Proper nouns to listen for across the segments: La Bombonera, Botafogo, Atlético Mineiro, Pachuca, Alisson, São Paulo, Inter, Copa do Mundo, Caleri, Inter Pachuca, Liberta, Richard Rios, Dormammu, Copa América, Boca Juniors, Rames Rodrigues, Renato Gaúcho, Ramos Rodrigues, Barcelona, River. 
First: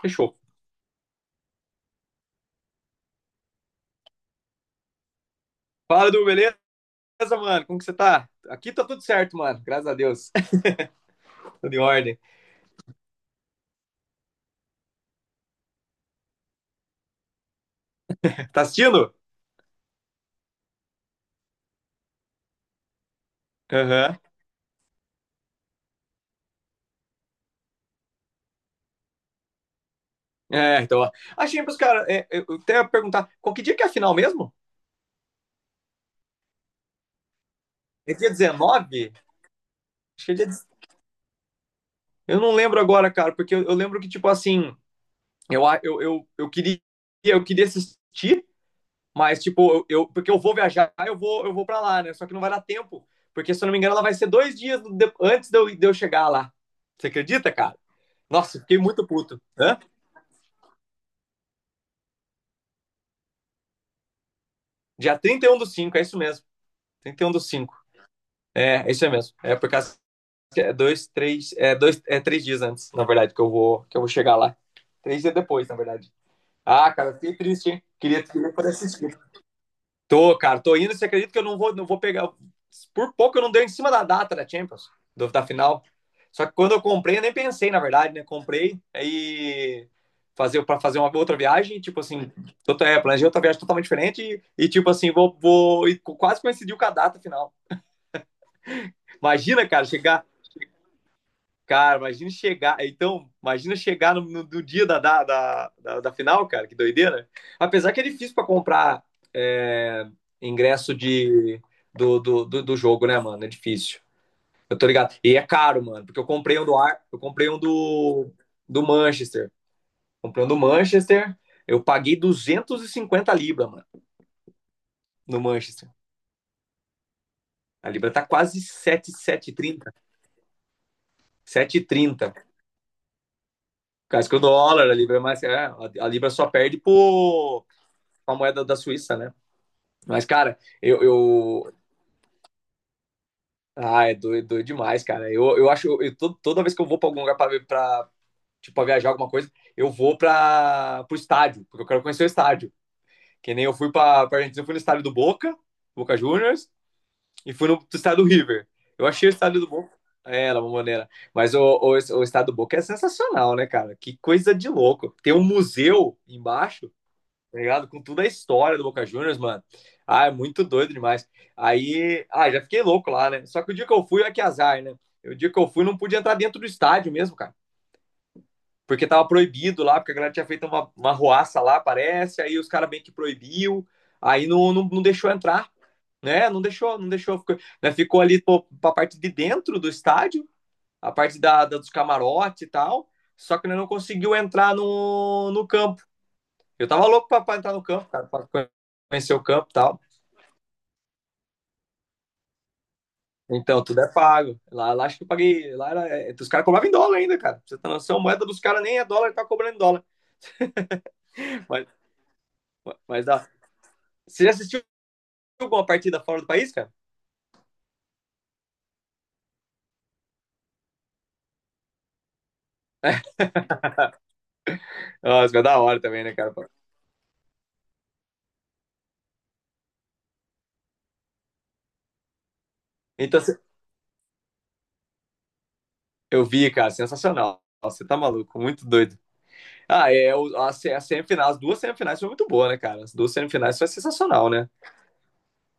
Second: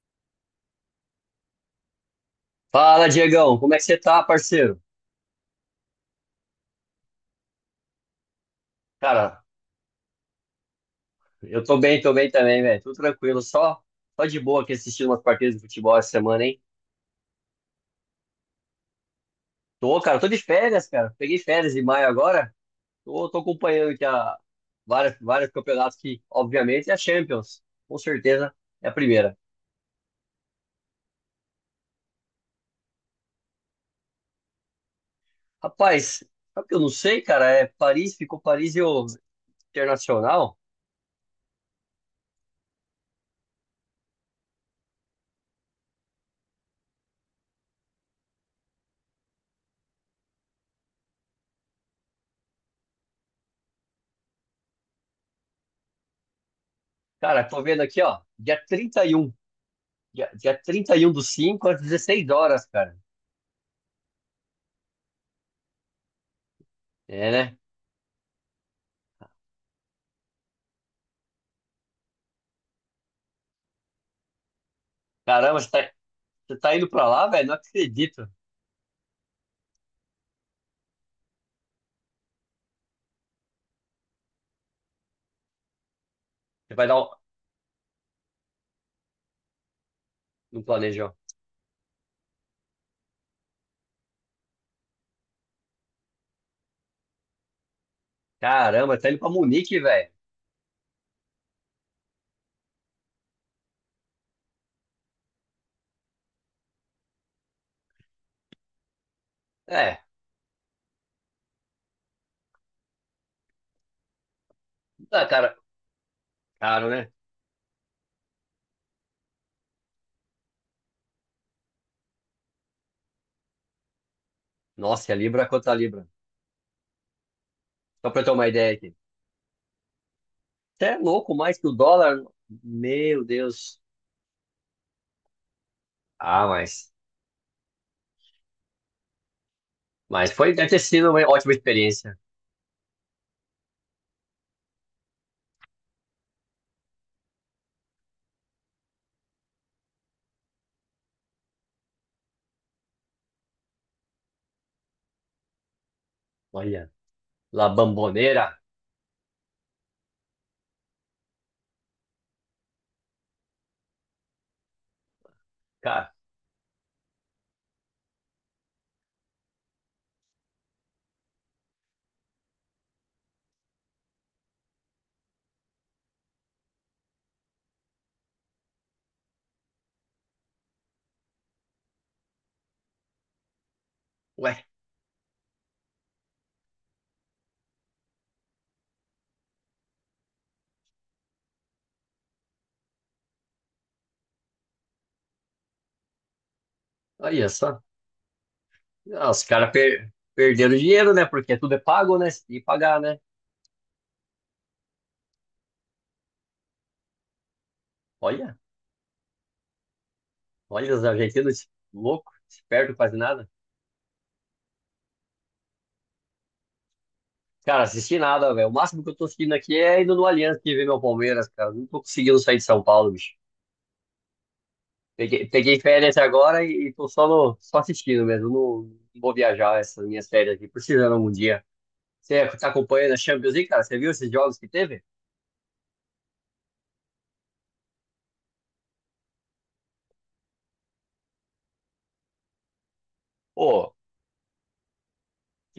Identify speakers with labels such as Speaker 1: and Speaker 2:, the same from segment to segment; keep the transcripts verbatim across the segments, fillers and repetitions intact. Speaker 1: Fechou.
Speaker 2: Fala, Diegão, como é que você tá, parceiro?
Speaker 1: Fala, Du, beleza, mano? Como que você tá? Aqui tá tudo certo,
Speaker 2: Cara,
Speaker 1: mano. Graças a Deus.
Speaker 2: eu
Speaker 1: Tudo em
Speaker 2: tô bem, tô
Speaker 1: ordem.
Speaker 2: bem também, velho. Tudo tranquilo, só, só de boa aqui assistindo umas partidas de futebol essa semana, hein?
Speaker 1: Tá assistindo?
Speaker 2: Tô, cara, tô de férias, cara. Peguei férias em maio agora. Tô, tô acompanhando aqui
Speaker 1: Aham.
Speaker 2: a, várias, vários campeonatos que, obviamente, é a Champions. Com certeza é a primeira.
Speaker 1: É, então, ó. A Champions, cara, é, eu eu até ia perguntar, qual que dia que é a final mesmo?
Speaker 2: Rapaz, sabe o que eu não sei, cara? É Paris,
Speaker 1: É dia
Speaker 2: ficou Paris e o
Speaker 1: dezenove? Acho que é dia...
Speaker 2: Internacional.
Speaker 1: de- Eu não lembro agora, cara, porque eu, eu lembro que, tipo, assim, eu, a- eu, eu, eu queria, eu queria assistir, mas, tipo, eu, eu- porque eu vou viajar, eu vou, eu vou pra lá, né? Só que não vai dar tempo, porque, se eu não me engano, ela vai ser dois dias de- antes de eu, de eu chegar lá. Você
Speaker 2: Cara,
Speaker 1: acredita,
Speaker 2: tô
Speaker 1: cara?
Speaker 2: vendo aqui, ó,
Speaker 1: Nossa,
Speaker 2: dia
Speaker 1: fiquei
Speaker 2: trinta
Speaker 1: muito
Speaker 2: e um,
Speaker 1: puto. Hã?
Speaker 2: Dia, dia trinta e um do cinco às dezesseis horas, cara.
Speaker 1: Dia trinta e um do cinco é isso mesmo.
Speaker 2: É,
Speaker 1: trinta e um do
Speaker 2: né?
Speaker 1: cinco. É, é isso mesmo. É por causa que é dois, três, é dois, é três dias antes, na verdade, que eu vou, que eu vou chegar lá. Três dias
Speaker 2: Caramba,
Speaker 1: depois, na
Speaker 2: você
Speaker 1: verdade.
Speaker 2: tá indo
Speaker 1: Ah,
Speaker 2: pra
Speaker 1: cara,
Speaker 2: lá,
Speaker 1: fiquei
Speaker 2: velho? Não
Speaker 1: triste, hein? Queria,
Speaker 2: acredito.
Speaker 1: queria poder assistir. Tô, cara, tô indo. Você acredita que eu não vou, não vou pegar. Por pouco eu não dei em cima da data da Champions, do- da final. Só que quando
Speaker 2: Você
Speaker 1: eu
Speaker 2: vai dar um.
Speaker 1: comprei, eu nem pensei, na verdade, né? Comprei, aí
Speaker 2: Não
Speaker 1: fazer para fazer
Speaker 2: planejou.
Speaker 1: uma outra viagem, tipo assim, tota- é, planejei outra viagem totalmente diferente e, e, tipo assim, vou, vou e co- quase coincidiu com a data final.
Speaker 2: Caramba, tá indo pra
Speaker 1: Imagina,
Speaker 2: Munique,
Speaker 1: cara,
Speaker 2: velho.
Speaker 1: chegar Cara, imagina chegar. Então, imagina chegar no, no- no dia da, da, da, da- da final, cara, que doideira. Apesar que é difícil pra comprar,
Speaker 2: É,
Speaker 1: é, ingresso de, do, do, do, do jogo, né, mano? É difícil. Eu tô ligado.
Speaker 2: tá
Speaker 1: E é
Speaker 2: cara,
Speaker 1: caro, mano, porque eu comprei um do
Speaker 2: caro,
Speaker 1: Ar,
Speaker 2: né?
Speaker 1: eu comprei um do, do Manchester. Comprei um do Manchester, eu paguei duzentos e cinquenta libras, mano,
Speaker 2: Nossa, e a
Speaker 1: no
Speaker 2: Libra quanto a
Speaker 1: Manchester.
Speaker 2: Libra?
Speaker 1: A
Speaker 2: Só
Speaker 1: libra
Speaker 2: pra eu
Speaker 1: tá
Speaker 2: ter uma
Speaker 1: quase
Speaker 2: ideia aqui.
Speaker 1: sete sete 7,30.
Speaker 2: Você é louco mais que o dólar?
Speaker 1: sete e trinta. Por
Speaker 2: Meu Deus.
Speaker 1: causa que o dólar, a libra é mais. É, a a libra
Speaker 2: Ah,
Speaker 1: só perde
Speaker 2: mas.
Speaker 1: por uma moeda da Suíça, né? Mas,
Speaker 2: Mas foi,
Speaker 1: cara,
Speaker 2: deve ter
Speaker 1: eu.
Speaker 2: sido uma ótima
Speaker 1: eu...
Speaker 2: experiência.
Speaker 1: Ah, é doido, doido demais, cara. Eu, eu acho. Eu, to- toda vez que eu vou pra algum lugar pra, ver- pra, tipo, pra viajar alguma coisa, eu vou pra, pro estádio, porque eu quero conhecer o estádio. Que nem eu fui pra, pra Argentina, eu fui no estádio do Boca, Boca Juniors,
Speaker 2: Olha,
Speaker 1: e fui
Speaker 2: La
Speaker 1: no estádio do
Speaker 2: Bamboneira.
Speaker 1: River. Eu achei o estádio do Boca. É, La Bombonera. Mas o, o, o estádio do Boca é sensacional, né, cara? Que coisa de louco. Tem um
Speaker 2: Cara,
Speaker 1: museu embaixo, tá ligado? Com toda a história do Boca Juniors, mano. Ah, é muito doido demais. Aí, ah, já fiquei louco lá, né? Só que o dia que eu fui, é que azar, né? O dia que eu fui, não pude entrar dentro do estádio mesmo, cara. Porque tava proibido lá, porque a galera tinha feito uma, uma ruaça lá, parece. Aí os caras bem que proibiu. Aí
Speaker 2: ué,
Speaker 1: não, não, não deixou entrar, né? Não deixou, não deixou. Ficou, né? Ficou ali pô, pra parte de dentro do estádio, a parte da, da dos camarotes e tal. Só que né, não conseguiu entrar no, no campo, eu tava louco pra,
Speaker 2: olha
Speaker 1: pra entrar
Speaker 2: só.
Speaker 1: no campo, cara, pra
Speaker 2: Ah,
Speaker 1: conhecer
Speaker 2: os
Speaker 1: o campo
Speaker 2: caras
Speaker 1: e tal.
Speaker 2: per, perderam dinheiro, né? Porque tudo é pago, né? E pagar, né?
Speaker 1: Então, tudo é pago. Lá, lá acho que eu paguei. Lá era, é, os caras cobravam em dólar ainda, cara. Pra você tá noção, a moeda
Speaker 2: Olha,
Speaker 1: dos caras nem é dólar, tá cobrando em dólar.
Speaker 2: olha os argentinos,
Speaker 1: Mas,
Speaker 2: louco, esperto, quase
Speaker 1: mas
Speaker 2: nada.
Speaker 1: dá. Você já assistiu alguma partida fora do país, cara?
Speaker 2: Cara, assisti nada, velho. O máximo que eu tô assistindo aqui é indo no Allianz que ver meu Palmeiras, cara. Não tô conseguindo sair de São Paulo, bicho.
Speaker 1: Ah,
Speaker 2: Peguei,
Speaker 1: isso é
Speaker 2: peguei
Speaker 1: da hora
Speaker 2: férias
Speaker 1: também, né, cara?
Speaker 2: agora e, e tô só, no, só assistindo mesmo. Não, não vou viajar essas minhas férias aqui, precisando algum dia. Você tá acompanhando a
Speaker 1: Então,
Speaker 2: Champions
Speaker 1: cê-
Speaker 2: League, cara? Você viu esses jogos que teve?
Speaker 1: eu vi, cara, sensacional. Você tá maluco, muito doido. Ah, é, o- a, se- a semifinal, as duas semifinais foi muito boa, né, cara? As duas semifinais foi
Speaker 2: Pô,
Speaker 1: sensacional, né?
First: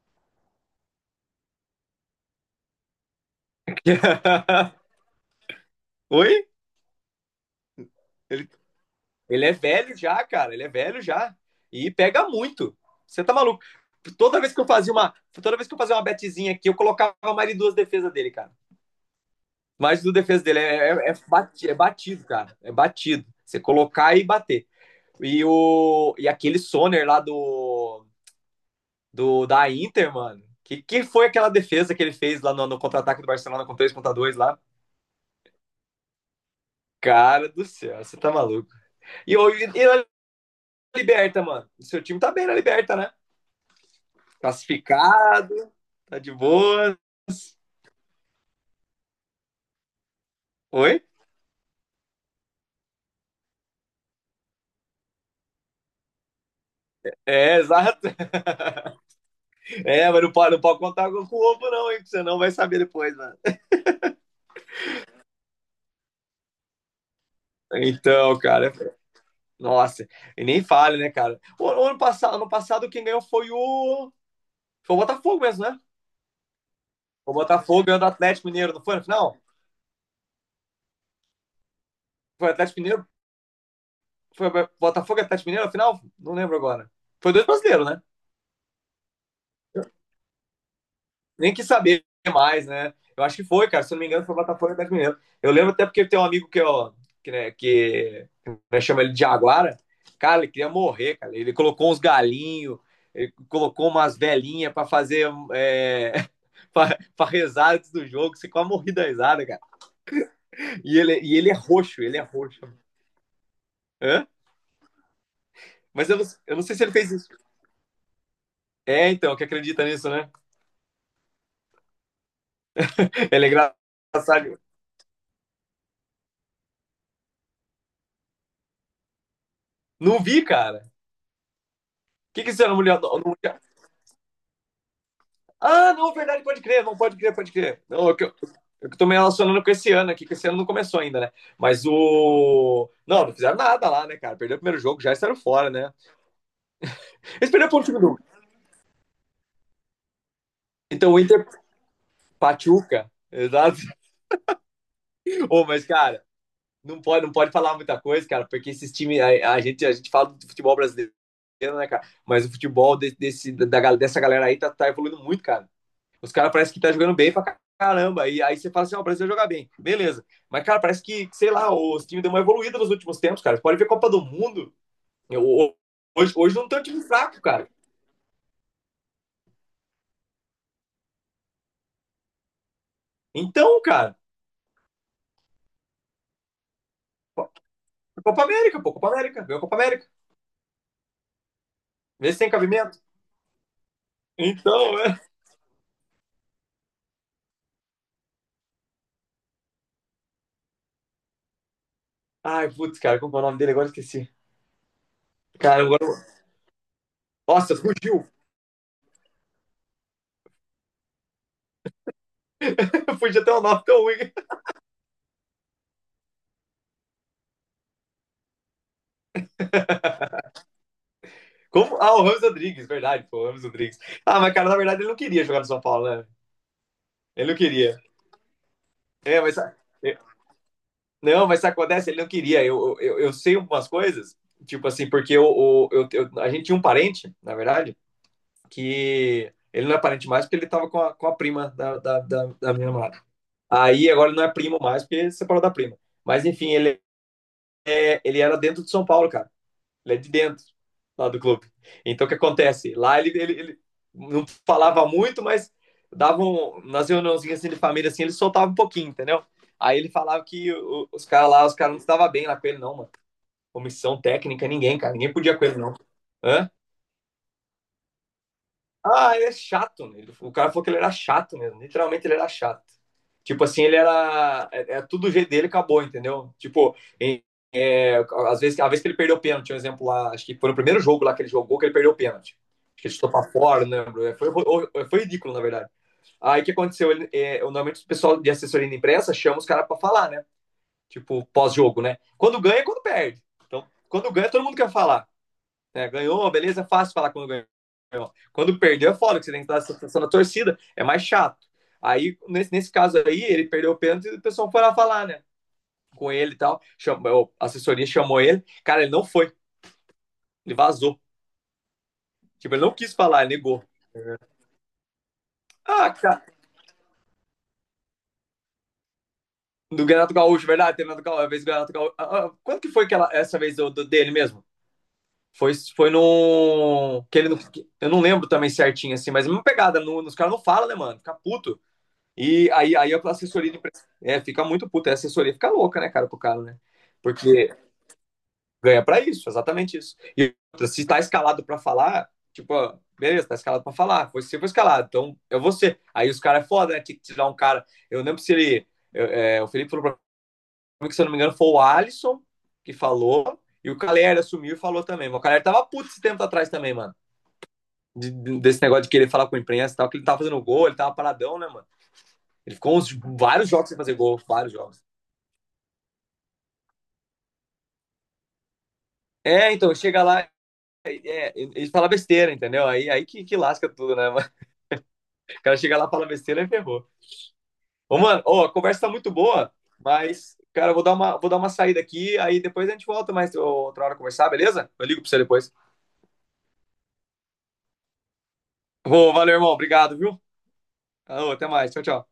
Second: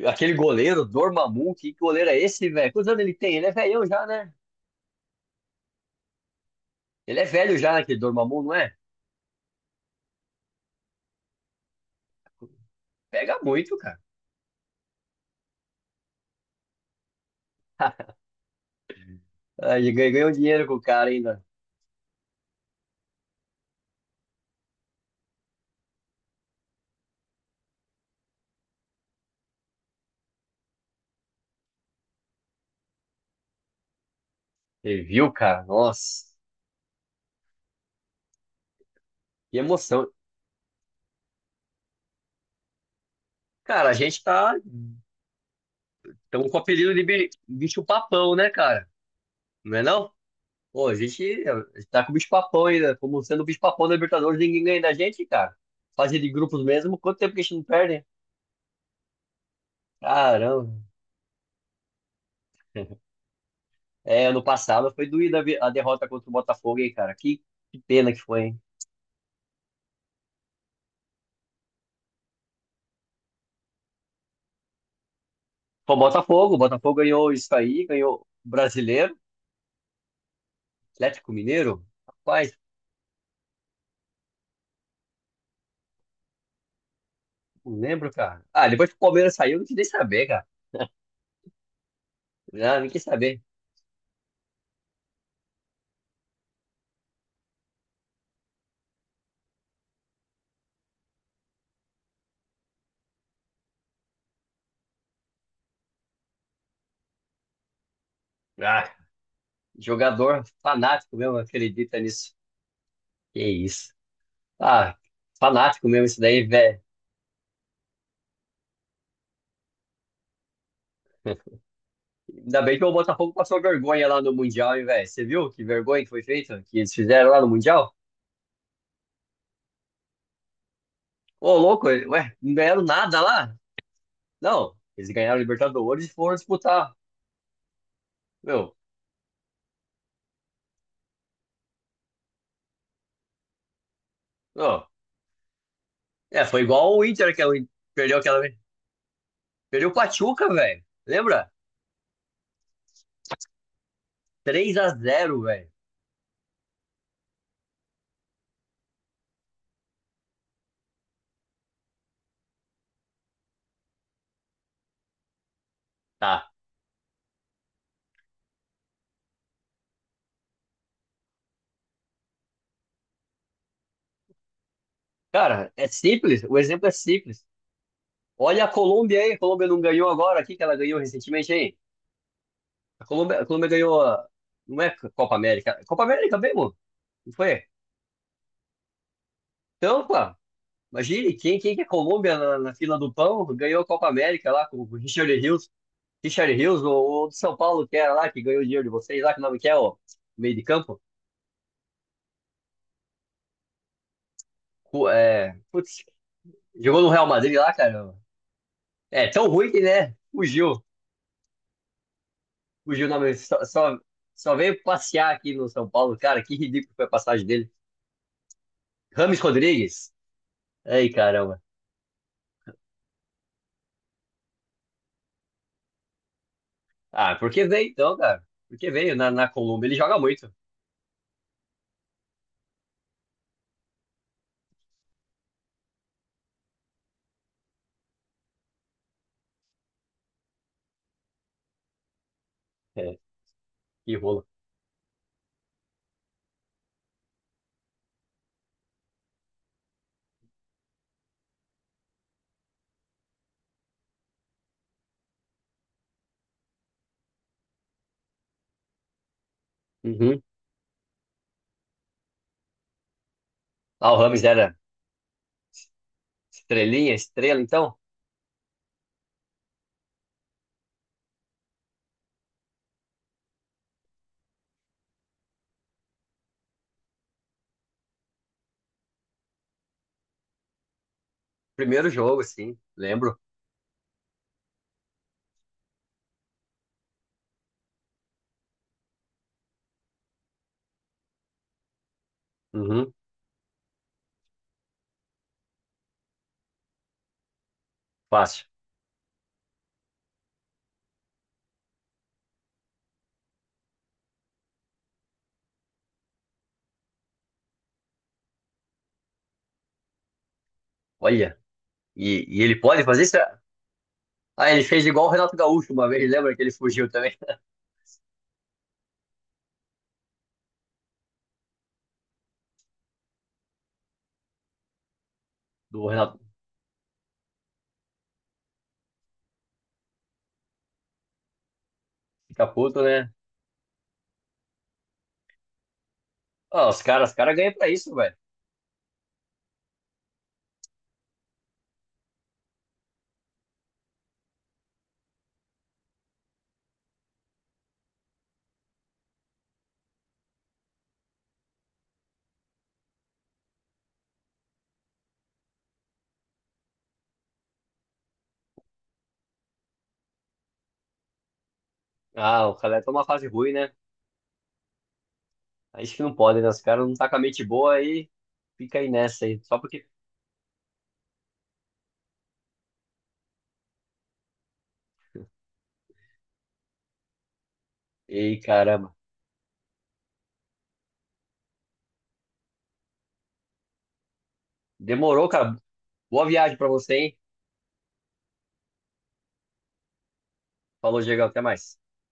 Speaker 2: aquele goleiro, Dormammu, que goleiro é esse, velho? Quantos anos ele tem? Ele é velhão já, né?
Speaker 1: Oi?
Speaker 2: Ele é velho já, né, aquele Dormammu,
Speaker 1: Ele
Speaker 2: não é?
Speaker 1: Ele é velho já, cara. Ele é velho já. E pega muito. Você tá
Speaker 2: Pega
Speaker 1: maluco?
Speaker 2: muito, cara.
Speaker 1: Toda vez que eu fazia uma. Toda vez que eu fazia uma betezinha aqui, eu colocava mais de duas defesas dele, cara.
Speaker 2: Ah, ele
Speaker 1: Mais de duas
Speaker 2: ganhou
Speaker 1: defesas dele.
Speaker 2: dinheiro com o
Speaker 1: É,
Speaker 2: cara
Speaker 1: é, é
Speaker 2: ainda.
Speaker 1: batido, é batido, cara. É batido. Você colocar e bater. E, o, e aquele Soner lá do, do da Inter, mano. Que, que foi aquela defesa que ele fez lá no, no contra-ataque do Barcelona com três contra dois lá?
Speaker 2: Você viu, cara? Nossa,
Speaker 1: Cara do céu, você tá maluco. E, e,
Speaker 2: que
Speaker 1: e na
Speaker 2: emoção.
Speaker 1: Liberta, mano. O seu time tá bem na Liberta, né?
Speaker 2: Cara, a gente tá
Speaker 1: Classificado, tá de
Speaker 2: Estamos com o apelido
Speaker 1: boa.
Speaker 2: de bi- bicho papão, né, cara? Não é não? Pô,
Speaker 1: Oi?
Speaker 2: a gente a gente tá com o bicho papão ainda. Como sendo o bicho papão da Libertadores, ninguém ganha da gente, cara. Fase de grupos mesmo, quanto tempo que a gente
Speaker 1: É,
Speaker 2: não perde?
Speaker 1: exato. É, mas não pode, não
Speaker 2: Caramba.
Speaker 1: pode contar com o ovo, não, hein? Que você não vai saber depois, mano.
Speaker 2: É, ano passado foi doída a vi- a derrota contra o Botafogo, hein, cara? Que, que pena que
Speaker 1: Então,
Speaker 2: foi, hein?
Speaker 1: cara, nossa, e nem fale, né, cara? O, o ano passado, ano passado, quem ganhou foi o. Foi o Botafogo mesmo, né?
Speaker 2: Pô, Botafogo, o Botafogo ganhou
Speaker 1: O
Speaker 2: isso
Speaker 1: Botafogo
Speaker 2: aí,
Speaker 1: ganhou do
Speaker 2: ganhou
Speaker 1: Atlético
Speaker 2: o
Speaker 1: Mineiro, não foi no
Speaker 2: Brasileiro,
Speaker 1: final?
Speaker 2: Atlético Mineiro.
Speaker 1: Foi o
Speaker 2: Rapaz,
Speaker 1: Atlético Mineiro? Foi o Botafogo e Atlético Mineiro no final? Não lembro agora. Foi dois
Speaker 2: não
Speaker 1: brasileiros, né?
Speaker 2: lembro, cara. Ah, depois que o Palmeiras saiu, eu não quis nem saber, cara.
Speaker 1: Nem quis saber mais,
Speaker 2: Ah, não
Speaker 1: né?
Speaker 2: quis
Speaker 1: Eu acho
Speaker 2: saber.
Speaker 1: que foi, cara. Se eu não me engano, foi o Botafogo e o Atlético Mineiro. Eu lembro até porque tem um amigo que, ó, que, né, que né, chama ele de Jaguara. Cara, ele queria morrer, cara. Ele colocou uns galinhos, ele colocou umas velhinhas para fazer é, para rezar antes do jogo, você quase
Speaker 2: Ah,
Speaker 1: morri da risada, cara.
Speaker 2: jogador
Speaker 1: E
Speaker 2: fanático
Speaker 1: ele, e
Speaker 2: mesmo,
Speaker 1: ele é
Speaker 2: acredita
Speaker 1: roxo, ele é
Speaker 2: nisso.
Speaker 1: roxo.
Speaker 2: Que isso.
Speaker 1: Hã?
Speaker 2: Ah, fanático mesmo
Speaker 1: Mas eu
Speaker 2: isso
Speaker 1: não,
Speaker 2: daí,
Speaker 1: eu não sei
Speaker 2: velho.
Speaker 1: se ele fez isso. É, então, que acredita nisso, né?
Speaker 2: Ainda bem que o Botafogo
Speaker 1: Ele é
Speaker 2: passou vergonha lá no
Speaker 1: engraçado.
Speaker 2: Mundial, hein, velho. Você viu que vergonha que foi feita? Que eles fizeram lá no Mundial?
Speaker 1: Não vi, cara.
Speaker 2: Ô, louco,
Speaker 1: O
Speaker 2: ué,
Speaker 1: que, que
Speaker 2: não
Speaker 1: isso era no
Speaker 2: ganharam
Speaker 1: Mundial?
Speaker 2: nada lá? Não, eles ganharam o
Speaker 1: Ah,
Speaker 2: Libertadores e
Speaker 1: não,
Speaker 2: foram
Speaker 1: verdade, pode crer,
Speaker 2: disputar.
Speaker 1: não pode crer, pode crer. Não, eu, que- eu
Speaker 2: Meu,
Speaker 1: é que tô me relacionando com esse ano aqui, que esse ano não começou ainda, né? Mas o. Não, não fizeram nada lá, né, cara? Perdeu o primeiro
Speaker 2: ó,
Speaker 1: jogo, já estavam fora, né?
Speaker 2: é, foi igual o Inter que
Speaker 1: Eles perderam para o time do.
Speaker 2: perdeu aquela vez. Perdeu o Pachuca, velho.
Speaker 1: Então o Inter
Speaker 2: Lembra?
Speaker 1: Pachuca, exato.
Speaker 2: Três a zero,
Speaker 1: Ô,
Speaker 2: velho.
Speaker 1: mas, cara, não pode, não pode falar muita coisa, cara, porque esses times. A, a gente, a gente fala do futebol brasileiro, né, cara? Mas o futebol de- desse, da, da- dessa galera aí tá, tá evoluindo muito, cara. Os
Speaker 2: Tá.
Speaker 1: caras parecem que tá jogando bem pra caramba. E aí você fala assim, ó, oh, o Brasil vai jogar bem. Beleza. Mas, cara, parece que, sei lá, os times deu uma evoluída nos últimos tempos, cara. Você pode ver Copa do Mundo. Eu,
Speaker 2: Cara, é
Speaker 1: hoje,
Speaker 2: simples,
Speaker 1: hoje
Speaker 2: o
Speaker 1: não tem um
Speaker 2: exemplo é
Speaker 1: time fraco,
Speaker 2: simples.
Speaker 1: cara.
Speaker 2: Olha a Colômbia aí, a Colômbia não ganhou agora, aqui que ela ganhou recentemente aí? A Colômbia, a Colômbia
Speaker 1: Então,
Speaker 2: ganhou.
Speaker 1: cara,
Speaker 2: a- Não é Copa América. Copa América mesmo? Não foi?
Speaker 1: Copa América, pô, Copa América, ganhou Copa
Speaker 2: Então,
Speaker 1: América.
Speaker 2: pô, imagine quem, quem que é
Speaker 1: Vê
Speaker 2: Colômbia
Speaker 1: se tem
Speaker 2: na, na fila
Speaker 1: cabimento.
Speaker 2: do pão ganhou a Copa América lá com o
Speaker 1: Então, é.
Speaker 2: Richard Rios. Richard Rios, o, o do São Paulo, que era lá, que ganhou o dinheiro de vocês lá, que nome que é, o meio de campo.
Speaker 1: Ai, putz, cara, como é o nome dele? Agora esqueci.
Speaker 2: Cu- É,
Speaker 1: Cara,
Speaker 2: putz,
Speaker 1: agora.
Speaker 2: jogou no Real Madrid lá,
Speaker 1: Nossa,
Speaker 2: cara.
Speaker 1: fugiu.
Speaker 2: É tão ruim que, né? Fugiu. Fugiu o nome.
Speaker 1: Fugiu até o
Speaker 2: Só,
Speaker 1: nome
Speaker 2: só,
Speaker 1: tão ruim.
Speaker 2: só veio passear aqui no São Paulo, cara. Que ridículo foi a passagem dele. Rames Rodrigues. Ei, caramba.
Speaker 1: Como? Ah, o Ramos Rodrigues, verdade, pô, o Ramos Rodrigues. Ah, mas, cara, na verdade ele não queria jogar no São Paulo, né?
Speaker 2: Ah,
Speaker 1: Ele não
Speaker 2: porque veio
Speaker 1: queria.
Speaker 2: então, cara. Porque veio na,
Speaker 1: É,
Speaker 2: na
Speaker 1: mas.
Speaker 2: Colômbia, ele
Speaker 1: é,
Speaker 2: joga muito.
Speaker 1: Não, mas sabe o que acontece, ele não queria. Eu, eu, eu sei umas coisas, tipo assim, porque eu, eu, eu- a gente tinha um parente, na verdade, que ele não é parente mais porque ele tava com a, com a prima da, da, da, da minha
Speaker 2: É,
Speaker 1: namorada. Aí
Speaker 2: que
Speaker 1: agora ele
Speaker 2: rola.
Speaker 1: não é primo mais porque separou da prima. Mas enfim, ele, é, ele era dentro de São Paulo, cara. Ele é de dentro, lá do clube. Então, o que acontece? Lá ele, ele, ele não falava muito, mas davam, um, nas reuniãozinhas assim, de família, assim, ele soltava um pouquinho, entendeu? Aí ele
Speaker 2: Uhum.
Speaker 1: falava que o, os caras lá, os caras não estavam bem lá com ele, não, mano.
Speaker 2: Ah, o
Speaker 1: Comissão
Speaker 2: Rames
Speaker 1: técnica,
Speaker 2: era
Speaker 1: ninguém, cara. Ninguém podia com ele, não. Hã?
Speaker 2: estrelinha, estrela, então.
Speaker 1: Ah, ele é chato, né? Ele- o cara falou que ele era chato mesmo. Literalmente ele era chato. Tipo assim, ele era. É, é tudo o jeito dele acabou, entendeu? Tipo, em- é, às vezes, a vez que ele perdeu o pênalti, um exemplo lá, acho que foi no primeiro jogo lá que ele jogou que ele
Speaker 2: Primeiro
Speaker 1: perdeu o
Speaker 2: jogo,
Speaker 1: pênalti.
Speaker 2: sim,
Speaker 1: Acho que ele chutou
Speaker 2: lembro.
Speaker 1: pra fora, não lembro. É, Foi, ro- foi ridículo, na verdade. Aí o que aconteceu? Ele, é, normalmente o pessoal de assessoria de imprensa chama os caras pra falar, né? Tipo, pós-jogo, né? Quando ganha, e quando
Speaker 2: Uhum.
Speaker 1: perde. Então, quando ganha, todo mundo quer falar. É, ganhou, beleza, é fácil falar quando ganhou.
Speaker 2: Fácil.
Speaker 1: Quando perdeu é foda, que você tem que dar a sensação da torcida, é mais chato. Aí, nesse, nesse caso aí, ele perdeu o pênalti e o pessoal foi lá falar, né? Com ele e tal. Chamou, a assessoria chamou ele. Cara, ele não foi, ele vazou.
Speaker 2: Olha, e, e
Speaker 1: Tipo,
Speaker 2: ele
Speaker 1: ele não
Speaker 2: pode
Speaker 1: quis
Speaker 2: fazer isso?
Speaker 1: falar, ele negou. Uhum.
Speaker 2: Ah, ele fez igual o Renato Gaúcho uma
Speaker 1: Ah,
Speaker 2: vez,
Speaker 1: cara.
Speaker 2: lembra que ele fugiu também?
Speaker 1: Do Renato Gaúcho, verdade? Tem Renato Gaúcho, a vez do Renato Gaúcho. Ah, ah, que foi aquela, essa vez do, do- dele mesmo? Foi,
Speaker 2: Do
Speaker 1: foi
Speaker 2: Renato
Speaker 1: no. Que ele não- eu não lembro também certinho, assim, mas a mesma pegada. No, os caras não falam, né, mano? Fica puto.
Speaker 2: fica
Speaker 1: E aí,
Speaker 2: puto,
Speaker 1: aí a
Speaker 2: né?
Speaker 1: assessoria de imprensa é, fica muito puta. A assessoria fica louca, né, cara, pro cara, né?
Speaker 2: Ah, os caras, os caras
Speaker 1: Porque
Speaker 2: ganham pra isso, velho.
Speaker 1: ganha pra isso, exatamente isso. E outra, se tá escalado pra falar, tipo, ó, beleza, tá escalado pra falar. Você foi escalado, então é você. Aí os caras é foda, né? Tinha que tirar um cara. Eu lembro se ele. eu- é, o Felipe falou pra mim que, se eu não me engano, foi o Alisson que falou. E o Caleri assumiu e falou também. O Caleri tava puto esse tempo atrás também, mano. de- desse negócio de querer falar com a imprensa e tal, que ele tava fazendo gol, ele tava paradão, né, mano?
Speaker 2: Ah, o
Speaker 1: Ele ficou
Speaker 2: Calé tá
Speaker 1: uns,
Speaker 2: numa fase
Speaker 1: vários
Speaker 2: ruim,
Speaker 1: jogos
Speaker 2: né?
Speaker 1: sem fazer gol, vários jogos.
Speaker 2: Aí isso que não pode, né? Os caras não tá com a mente boa aí, fica aí nessa aí.
Speaker 1: É,
Speaker 2: Só
Speaker 1: então,
Speaker 2: porque.
Speaker 1: chega lá, é, eles falam besteira, entendeu? Aí, aí que, que lasca tudo, né? Mas O cara chega lá, fala besteira e ferrou. Ô, mano,
Speaker 2: Ei,
Speaker 1: ó, a conversa tá
Speaker 2: caramba.
Speaker 1: muito boa, mas, cara, eu vou dar uma, vou dar uma saída aqui, aí depois a gente volta mais outra hora conversar, beleza? Eu ligo pra você
Speaker 2: Demorou,
Speaker 1: depois.
Speaker 2: cara. Boa viagem pra você, hein?
Speaker 1: Ô, valeu, irmão, obrigado, viu?
Speaker 2: Falou, Diego,
Speaker 1: Alô,
Speaker 2: até
Speaker 1: até mais,
Speaker 2: mais.
Speaker 1: tchau, tchau.